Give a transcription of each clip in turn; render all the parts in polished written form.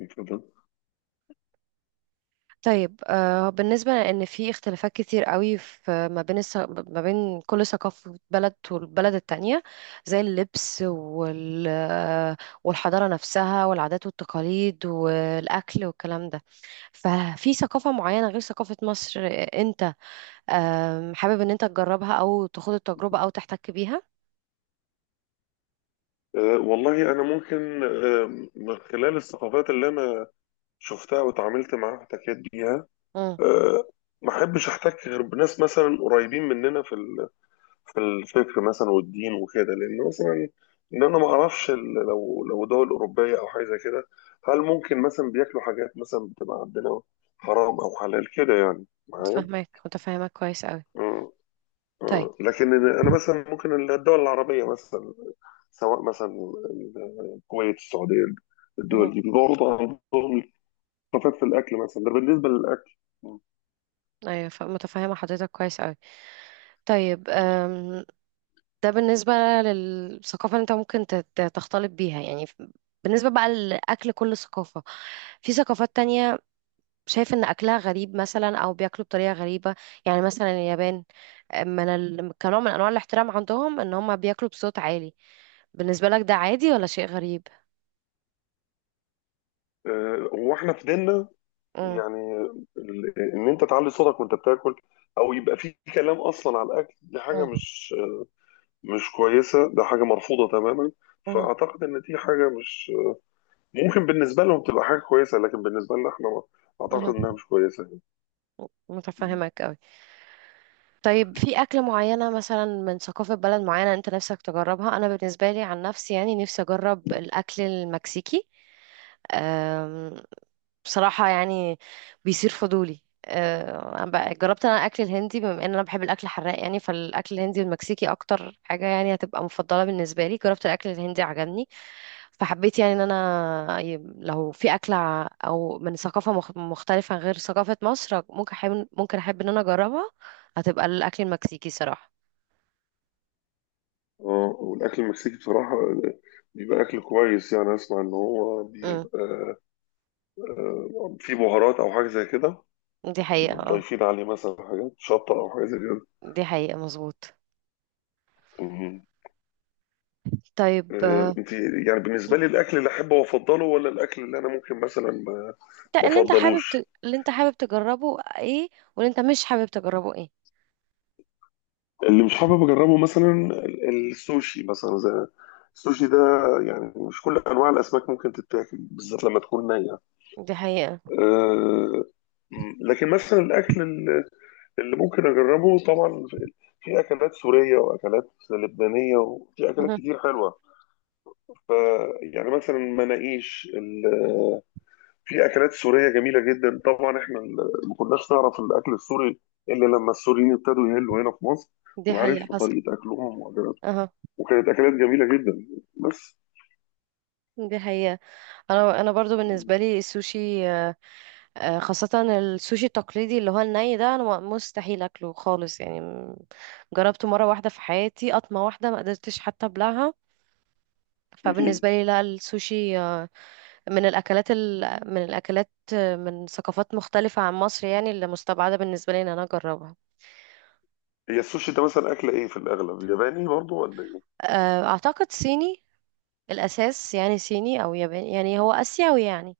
اتفضل. طيب بالنسبة لأن في اختلافات كتير قوي في ما بين كل ثقافة بلد والبلد التانية، زي اللبس والحضارة نفسها والعادات والتقاليد والأكل والكلام ده. ففي ثقافة معينة غير ثقافة مصر، أنت حابب إن أنت تجربها أو تاخد التجربة أو تحتك بيها؟ والله أنا ممكن من خلال الثقافات اللي أنا شفتها وتعاملت معاها واحتكيت بيها، امم أه ما أحبش أحتك غير بناس مثلا قريبين مننا في الفكر مثلا والدين وكده، لأن مثلا إن أنا ما أعرفش لو دول أوروبية أو حاجة زي كده هل ممكن مثلا بياكلوا حاجات مثلا بتبقى عندنا حرام أو حلال كده يعني معايا؟ متفاهمك كويس قوي. أه. طيب. أه. لكن أنا مثلا ممكن الدول العربية مثلا، سواء مثلا الكويت، السعوديه، مهم. الدول دي برضه عندهم الثقافات في الاكل مثلا. ده بالنسبه للاكل. أيوة، متفاهمة حضرتك كويس قوي. طيب، ده بالنسبة للثقافة اللي انت ممكن تختلط بيها يعني، بالنسبة بقى لأكل كل ثقافة، في ثقافات تانية شايف إن أكلها غريب مثلا أو بياكلوا بطريقة غريبة. يعني مثلا اليابان، كنوع من أنواع الاحترام عندهم إن هم بياكلوا بصوت عالي. بالنسبة لك ده عادي ولا شيء غريب؟ واحنا في ديننا، مم. يعني ان انت تعلي صوتك وانت بتاكل او يبقى في كلام اصلا على الاكل، دي حاجه مم. مش كويسه، ده حاجه مرفوضه تماما. مم. فاعتقد ان دي حاجه مش ممكن بالنسبه لهم تبقى حاجه كويسه، لكن بالنسبه لنا احنا مم. اعتقد انها مش كويسه يعني. متفهمك أوي. طيب، في أكلة معينة مثلا من ثقافة بلد معينة أنت نفسك تجربها؟ أنا بالنسبة لي عن نفسي يعني نفسي أجرب الأكل المكسيكي. أم، بصراحة يعني بيصير فضولي، جربت انا الاكل الهندي بما ان انا بحب الاكل الحراق. يعني فالاكل الهندي والمكسيكي اكتر حاجة يعني هتبقى مفضلة بالنسبة لي. جربت الاكل الهندي عجبني. فحبيت يعني ان انا، لو في اكلة او من ثقافة مختلفة غير ثقافة مصر، ممكن احب ان انا اجربها. هتبقى الاكل المكسيكي صراحة. اه، والاكل المكسيكي بصراحه بيبقى اكل كويس، يعني اسمع ان هو امم بيبقى في بهارات او حاجه زي كده، دي حقيقة، بيبقوا اه. ضايفين عليه مثلا حاجات شطه او حاجه زي كده. دي حقيقة، مظبوط. مم. طيب، انت يعني بالنسبه لي الاكل اللي احبه وافضله ولا الاكل اللي انا ممكن مثلا ما انت، ما افضلوش؟ اللي انت حابب تجربه ايه؟ واللي انت مش حابب تجربه ايه؟ اللي مش حابب اجربه مثلا السوشي، مثلا زي السوشي ده، يعني مش كل انواع الاسماك ممكن تتاكل بالذات لما تكون نيه. دي حقيقة. آه، مم. لكن مثلا الاكل اللي ممكن اجربه طبعا في اكلات سوريه واكلات لبنانيه وفي اكلات اها. كتير حلوه. ف يعني مثلا مناقيش في اكلات سوريه جميله جدا. طبعا احنا ما كناش نعرف الاكل السوري الا لما السوريين ابتدوا يهلوا هنا في مصر، دي حقيقة، وعرفنا حصل. طريقه اكلهم واكلاتهم، اها. وكانت اكلات جميله جدا بس. دي حقيقة. انا برضو بالنسبة لي السوشي، خاصة السوشي التقليدي اللي هو الني ده، انا مستحيل اكله خالص يعني، جربته مرة واحدة في حياتي، قطمة واحدة ما قدرتش حتى ابلعها. مم. فبالنسبة لي لا، السوشي، من الأكلات ال... من الأكلات من ثقافات مختلفة عن مصر، يعني اللي مستبعدة بالنسبة لي إن أنا أجربها. هي السوشي ده مثلا اكله ايه في الاغلب؟ ياباني برضو ولا ايه؟ أعتقد صيني الأساس، يعني صيني أو ياباني، يعني هو آسيوي يعني.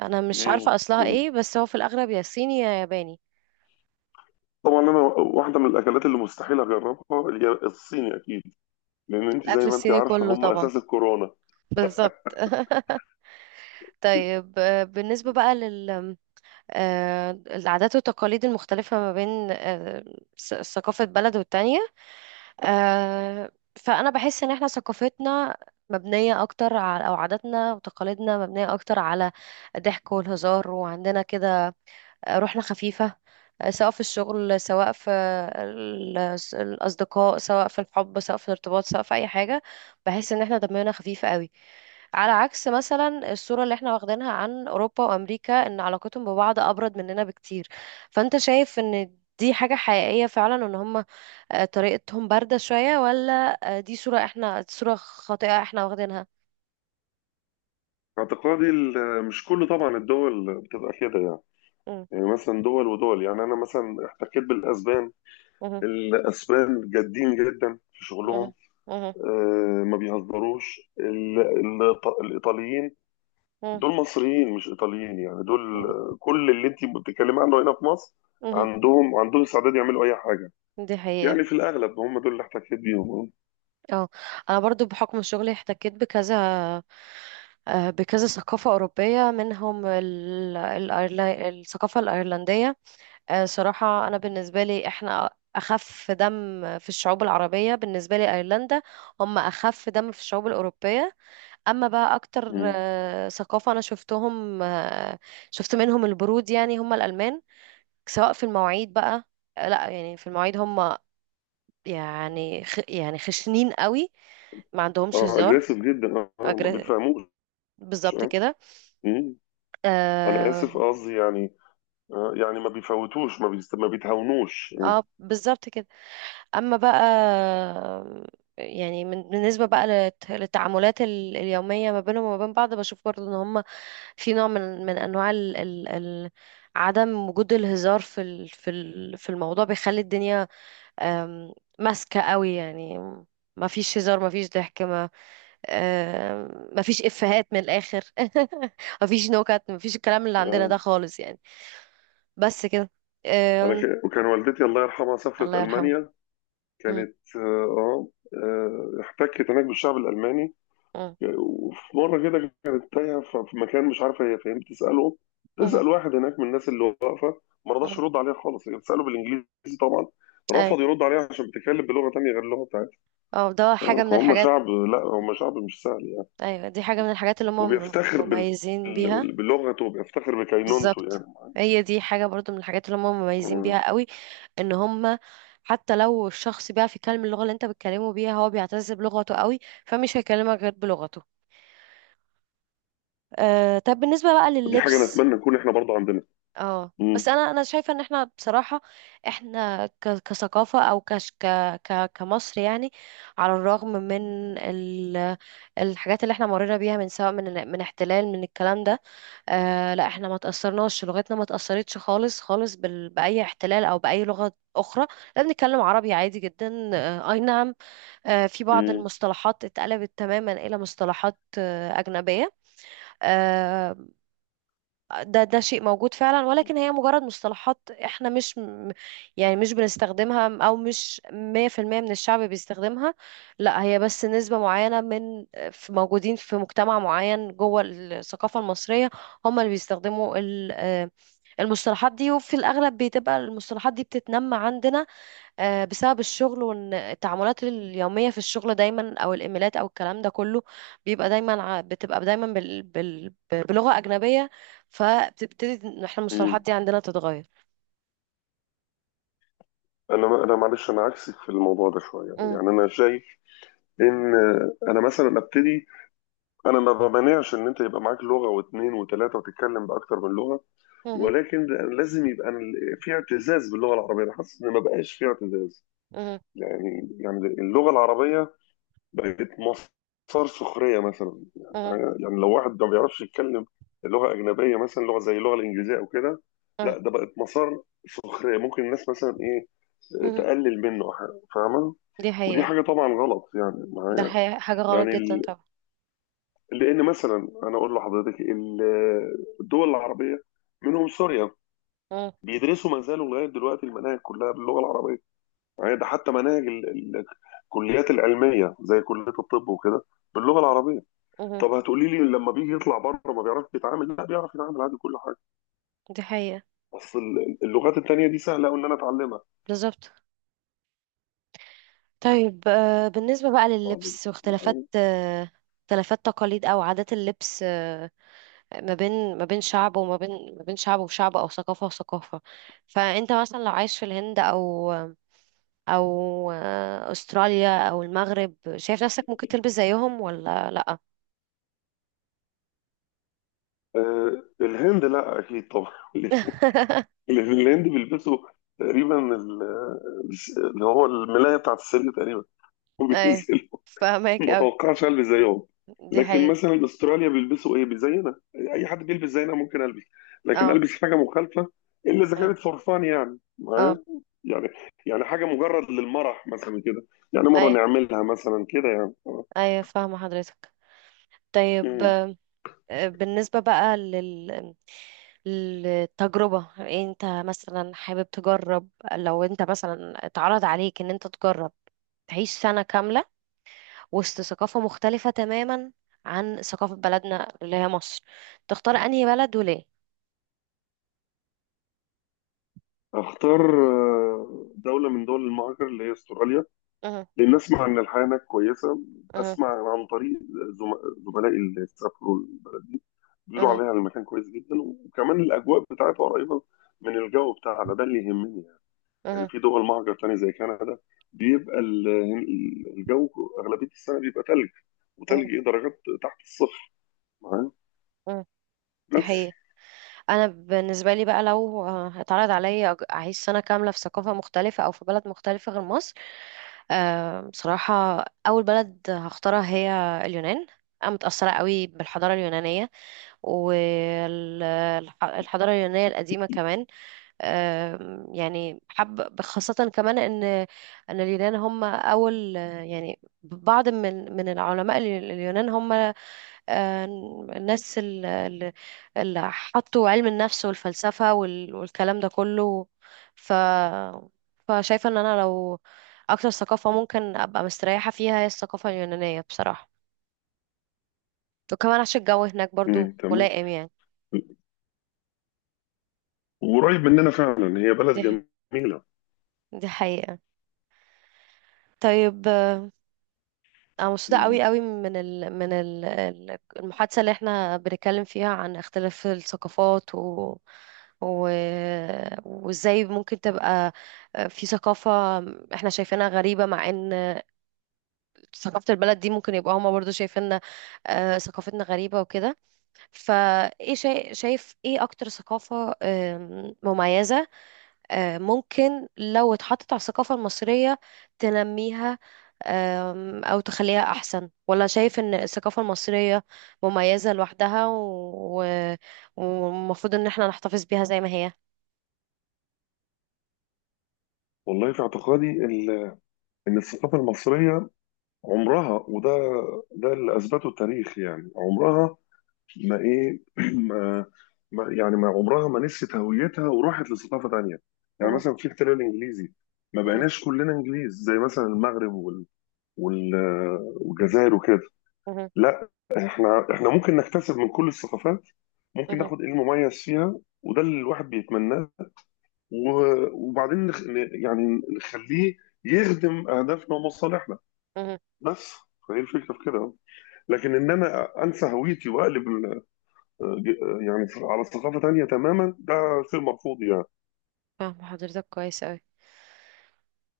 أنا مش مم. عارفة أصلها مم. إيه، بس هو في الأغلب يا صيني يا ياباني. طبعا انا واحده من الاكلات اللي مستحيل اجربها الصيني اكيد، لان انت زي الأكل ما انت الصيني عارفه كله هم طبعا. اساس الكورونا. بالظبط. طيب، آه، بالنسبة بقى لل آه، العادات والتقاليد المختلفة ما بين، ثقافة بلد والتانية، آه، فأنا بحس إن إحنا ثقافتنا مبنية أكتر على، أو عاداتنا وتقاليدنا مبنية أكتر على الضحك والهزار، وعندنا كده روحنا خفيفة. سواء في الشغل، سواء في ال- الأصدقاء، سواء في الحب، سواء في الارتباط، سواء في أي حاجة. بحس إن احنا دمنا خفيف قوي، على عكس مثلا الصورة اللي احنا واخدينها عن أوروبا وأمريكا، إن علاقتهم ببعض أبرد مننا بكتير. فأنت شايف إن دي حاجة حقيقية فعلا، إن هم، طريقتهم باردة شوية؟ ولا دي صورة، احنا صورة خاطئة احنا واخدينها؟ اعتقادي مش كل طبعا الدول بتبقى كده يعني. مم. يعني مثلا دول ودول، يعني انا مثلا احتكيت بالاسبان، مهم. الاسبان جادين جدا في مهم. شغلهم، مهم. ما بيهزروش الايطاليين، مهم. دول مصريين مش ايطاليين، يعني دول كل اللي انت بتتكلمي عنه هنا في مصر مهم. عندهم استعداد يعملوا اي حاجه. دي حقيقة، يعني في الاغلب هم دول اللي احتكيت بيهم. اه. اه. انا برضو بحكم شغلي احتكيت بكذا، بكذا ثقافة أوروبية، منهم الثقافة الأيرلندية. صراحة أنا بالنسبة لي، إحنا أخف دم في الشعوب العربية. بالنسبة لي، أيرلندا هم أخف دم في الشعوب الأوروبية. أما بقى أكتر مم. ثقافة أنا شفتهم، شفت منهم البرود، يعني هم الألمان. سواء في المواعيد بقى. لا يعني في المواعيد هم يعني خشنين قوي، ما عندهمش اه، هزار. اجريسيف جدا، اه ما أجر... بيتفهموش. بالظبط آه. كده. مم. انا اه، اسف، قصدي يعني يعني ما بيفوتوش، ما بيتهاونوش. بالظبط كده. اما بقى يعني، بالنسبه بقى للتعاملات اليوميه ما بينهم وما بين بعض، بشوف برضو ان هم في نوع من انواع عدم وجود الهزار في الموضوع بيخلي الدنيا، آم، ماسكه قوي يعني. ما فيش هزار، ما فيش ضحك، مفيش إفيهات من الآخر. مفيش نكت، مفيش الكلام اللي عندنا ده آه. خالص يعني. بس كده. آم، وكان والدتي الله يرحمها سافرت الله يرحمه. المانيا، مم. كانت احتكت هناك بالشعب الالماني. مم. وفي مره كده كانت تايهه في مكان مش عارفه هي فين، بتساله، مم. تسال واحد هناك من الناس اللي واقفه، ما رضاش مم. يرد عليها خالص. هي بتساله بالانجليزي طبعا، أي. رفض يرد عليها عشان بتتكلم بلغه تانيه غير اللغه بتاعتها. اه، ده حاجة من فهم الحاجات. شعب، لا هم شعب مش سهل يعني، أيوة، دي حاجة من الحاجات اللي هم وبيفتخر مميزين بيها. بلغته، وبيفتخر بكينونته بالظبط. يعني. هي دي حاجة برضو من الحاجات اللي هم مميزين آه، بيها قوي. ان هم، حتى لو الشخص بيعرف يتكلم اللغة اللي انت بتكلمه بيها، هو بيعتز بلغته قوي. فمش هيكلمك غير بلغته. طب، بالنسبة بقى دي حاجه لللبس. نتمنى نكون احنا برضه عندنا. اه، بس امم انا شايفه ان احنا بصراحه، احنا كثقافه، او كش ك ك كمصر يعني، على الرغم من الحاجات اللي احنا مرينا بيها، من سواء من احتلال، من الكلام ده. لا، احنا ما تاثرناش، لغتنا ما تاثرتش خالص خالص باي احتلال او باي لغه اخرى. لا، بنتكلم عربي عادي جدا. اي نعم، في بعض المصطلحات اتقلبت تماما الى مصطلحات اجنبيه. آه، ده شيء موجود فعلا، ولكن هي مجرد مصطلحات، احنا مش يعني مش بنستخدمها، او مش 100% من الشعب بيستخدمها. لا، هي بس نسبة معينة من، في موجودين في مجتمع معين جوه الثقافة المصرية، هم اللي بيستخدموا المصطلحات دي. وفي الأغلب بتبقى المصطلحات دي بتتنمى عندنا، بسبب الشغل، وان التعاملات اليوميه في الشغل دايما، او الايميلات او الكلام ده كله، بتبقى دايما بلغه اجنبيه. فبتبتدي إن احنا المصطلحات امم دي عندنا تتغير. انا معلش انا عكسك في الموضوع ده شويه، مم. يعني انا شايف ان انا مثلا ابتدي، انا ما بمانعش ان انت يبقى معاك لغه واثنين وثلاثه وتتكلم باكتر من لغه، مم. ولكن لازم يبقى في اعتزاز باللغه العربيه. انا حاسس ان ما بقاش في اعتزاز، مم. يعني اللغه العربيه بقت مصدر سخريه مثلا. مم. يعني لو واحد ما بيعرفش يتكلم لغه اجنبيه، مثلا لغه زي اللغه الانجليزيه او كده، مم. لا ده بقت مسار سخريه، ممكن الناس مثلا ايه مم. تقلل منه، فاهمه. دي ودي حقيقه. حاجة طبعا غلط يعني ده معايا. حقيقة، حاجه غلط يعني جدا طبعا. لأن مثلا أنا أقول لحضرتك الدول العربية منهم سوريا، مم. بيدرسوا ما زالوا لغاية دلوقتي المناهج كلها باللغة العربية. يعني ده حتى مناهج الكليات العلمية زي كلية الطب وكده باللغة العربية. مم. طب هتقولي لي لما بيجي يطلع بره ما بيعرفش يتعامل؟ لا بيعرف يتعامل عادي كل حاجة، دي حقيقه. بس اللغات التانية دي سهلة أوي إن أنا أتعلمها، بالظبط. طيب، بالنسبه بقى لللبس، واختلافات، معايا؟ اختلافات تقاليد او عادات اللبس، ما بين شعب، وما بين ما بين شعب وشعب، او ثقافة وثقافة. فانت مثلا لو عايش في الهند او استراليا او المغرب، شايف نفسك ممكن تلبس زيهم ولا لا؟ الهند لا أكيد طبعا. اللي في الهند بيلبسوا تقريبا اللي هو الملاية بتاعت السرير تقريبا، ايه، وبينزلوا. فاهمك ما قوي. اتوقعش البس زيهم. دي لكن حقيقة. مثلا استراليا بيلبسوا ايه؟ زينا، اي حد بيلبس زينا ممكن البس، لكن اه. البس حاجه مخالفه الا اذا ايه. كانت فرفان، يعني اه. معايا، يعني يعني حاجه مجرد للمرح مثلا كده، يعني مره ايه. نعملها مثلا كده يعني. ايه، فاهمة حضرتك. طيب، مم. بالنسبة بقى للتجربة، انت مثلا حابب تجرب؟ لو انت مثلا اتعرض عليك ان انت تجرب تعيش سنة كاملة وسط ثقافة مختلفة تماما عن ثقافة بلدنا اللي هي مصر، تختار انهي بلد وليه؟ اختار دوله من دول المهاجر اللي هي استراليا، مه. لأن أسمع إن الحياة هناك كويسة. مه. أسمع عن طريق زملائي اللي سافروا البلد دي بيقولوا مه. عليها المكان كويس جدا، وكمان الأجواء بتاعتها قريبة من الجو بتاعنا، ده اللي يهمني يعني. يعني مه. في دول مهجر تاني زي كندا بيبقى الجو أغلبية السنة بيبقى تلج، مه. وتلج درجات تحت الصفر، معايا، مه. دي بس. حقيقة. انا بالنسبة لي بقى، لو اتعرض عليا اعيش سنة كاملة في ثقافة مختلفة، او في بلد مختلفة غير مصر، بصراحة أول بلد هختارها هي اليونان. أنا متأثرة قوي بالحضارة اليونانية، والحضارة اليونانية القديمة كمان. يعني حب خاصة كمان إن اليونان هم أول، يعني بعض من العلماء ال- اليونان هم آه، الناس ال- ال- اللي حطوا علم النفس والفلسفة والكلام ده كله. ف فشايفة ان انا، لو اكتر ثقافة ممكن ابقى مستريحة فيها هي الثقافة اليونانية بصراحة. وكمان عشان الجو هناك برضو مم، تمام. ملائم يعني. وقريب مننا فعلا، هي بلد دي جميلة. دي حقيقة. طيب. أنا مبسوطة مم. قوي قوي من المحادثة اللي احنا بنتكلم فيها عن اختلاف الثقافات، و... وازاي ممكن تبقى في ثقافة احنا شايفينها غريبة، مع ان ثقافة البلد دي ممكن يبقى هما برضو شايفيننا ثقافتنا غريبة وكده. فايه، شايف ايه اكتر ثقافة مميزة، ممكن لو اتحطت على الثقافة المصرية تنميها؟ أو تخليها أحسن؟ ولا شايف إن الثقافة المصرية مميزة لوحدها، والمفروض إن احنا نحتفظ بيها زي ما هي؟ والله في اعتقادي إن الثقافة المصرية عمرها، ده اللي اثبته التاريخ، يعني عمرها ما ايه ما ما عمرها ما نسيت هويتها وراحت لثقافه تانيه. يعني مهم. مثلا في احتلال انجليزي، ما مهم. بقيناش كلنا انجليز زي مثلا المغرب وال والجزائر وكده. مهم. لا احنا ممكن نكتسب من كل الثقافات، ممكن مهم. ناخد المميز فيها، وده اللي الواحد بيتمناه، وبعدين يعني نخليه يخدم اهدافنا ومصالحنا مهم. بس. فهي الفكره في كده. لكن ان انا انسى هويتي واقلب ج- يعني على ثقافه تانية تماما، ده شيء مرفوض يعني. فاهمة حضرتك كويس أوي.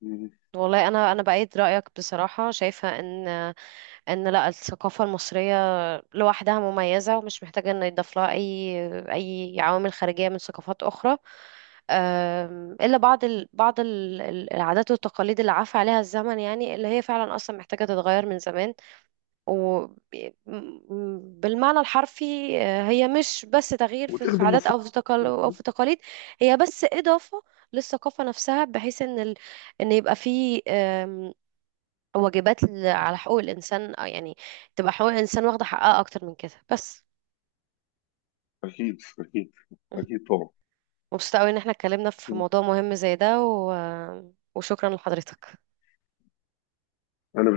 مم. والله، أنا بأيد رأيك بصراحة، شايفة إن، لا، الثقافة المصرية لوحدها مميزة، ومش محتاجة ان يضاف لها اي عوامل خارجية من ثقافات اخرى. الا بعض العادات والتقاليد اللي عفى عليها الزمن، يعني اللي هي فعلا اصلا محتاجة تتغير من زمان. وبالمعنى الحرفي، هي مش بس تغيير في وتخدم عادات، مصالح. او في تقاليد. هي بس اضافة للثقافة نفسها، بحيث ان يبقى في، واجبات على حقوق الانسان، يعني تبقى حقوق الانسان واخده حقها اكتر من كده، بس. اكيد اكيد اكيد طبعا. مبسوطه قوي ان احنا اتكلمنا في مم. موضوع مهم زي ده، وشكرا لحضرتك. انا بالتالي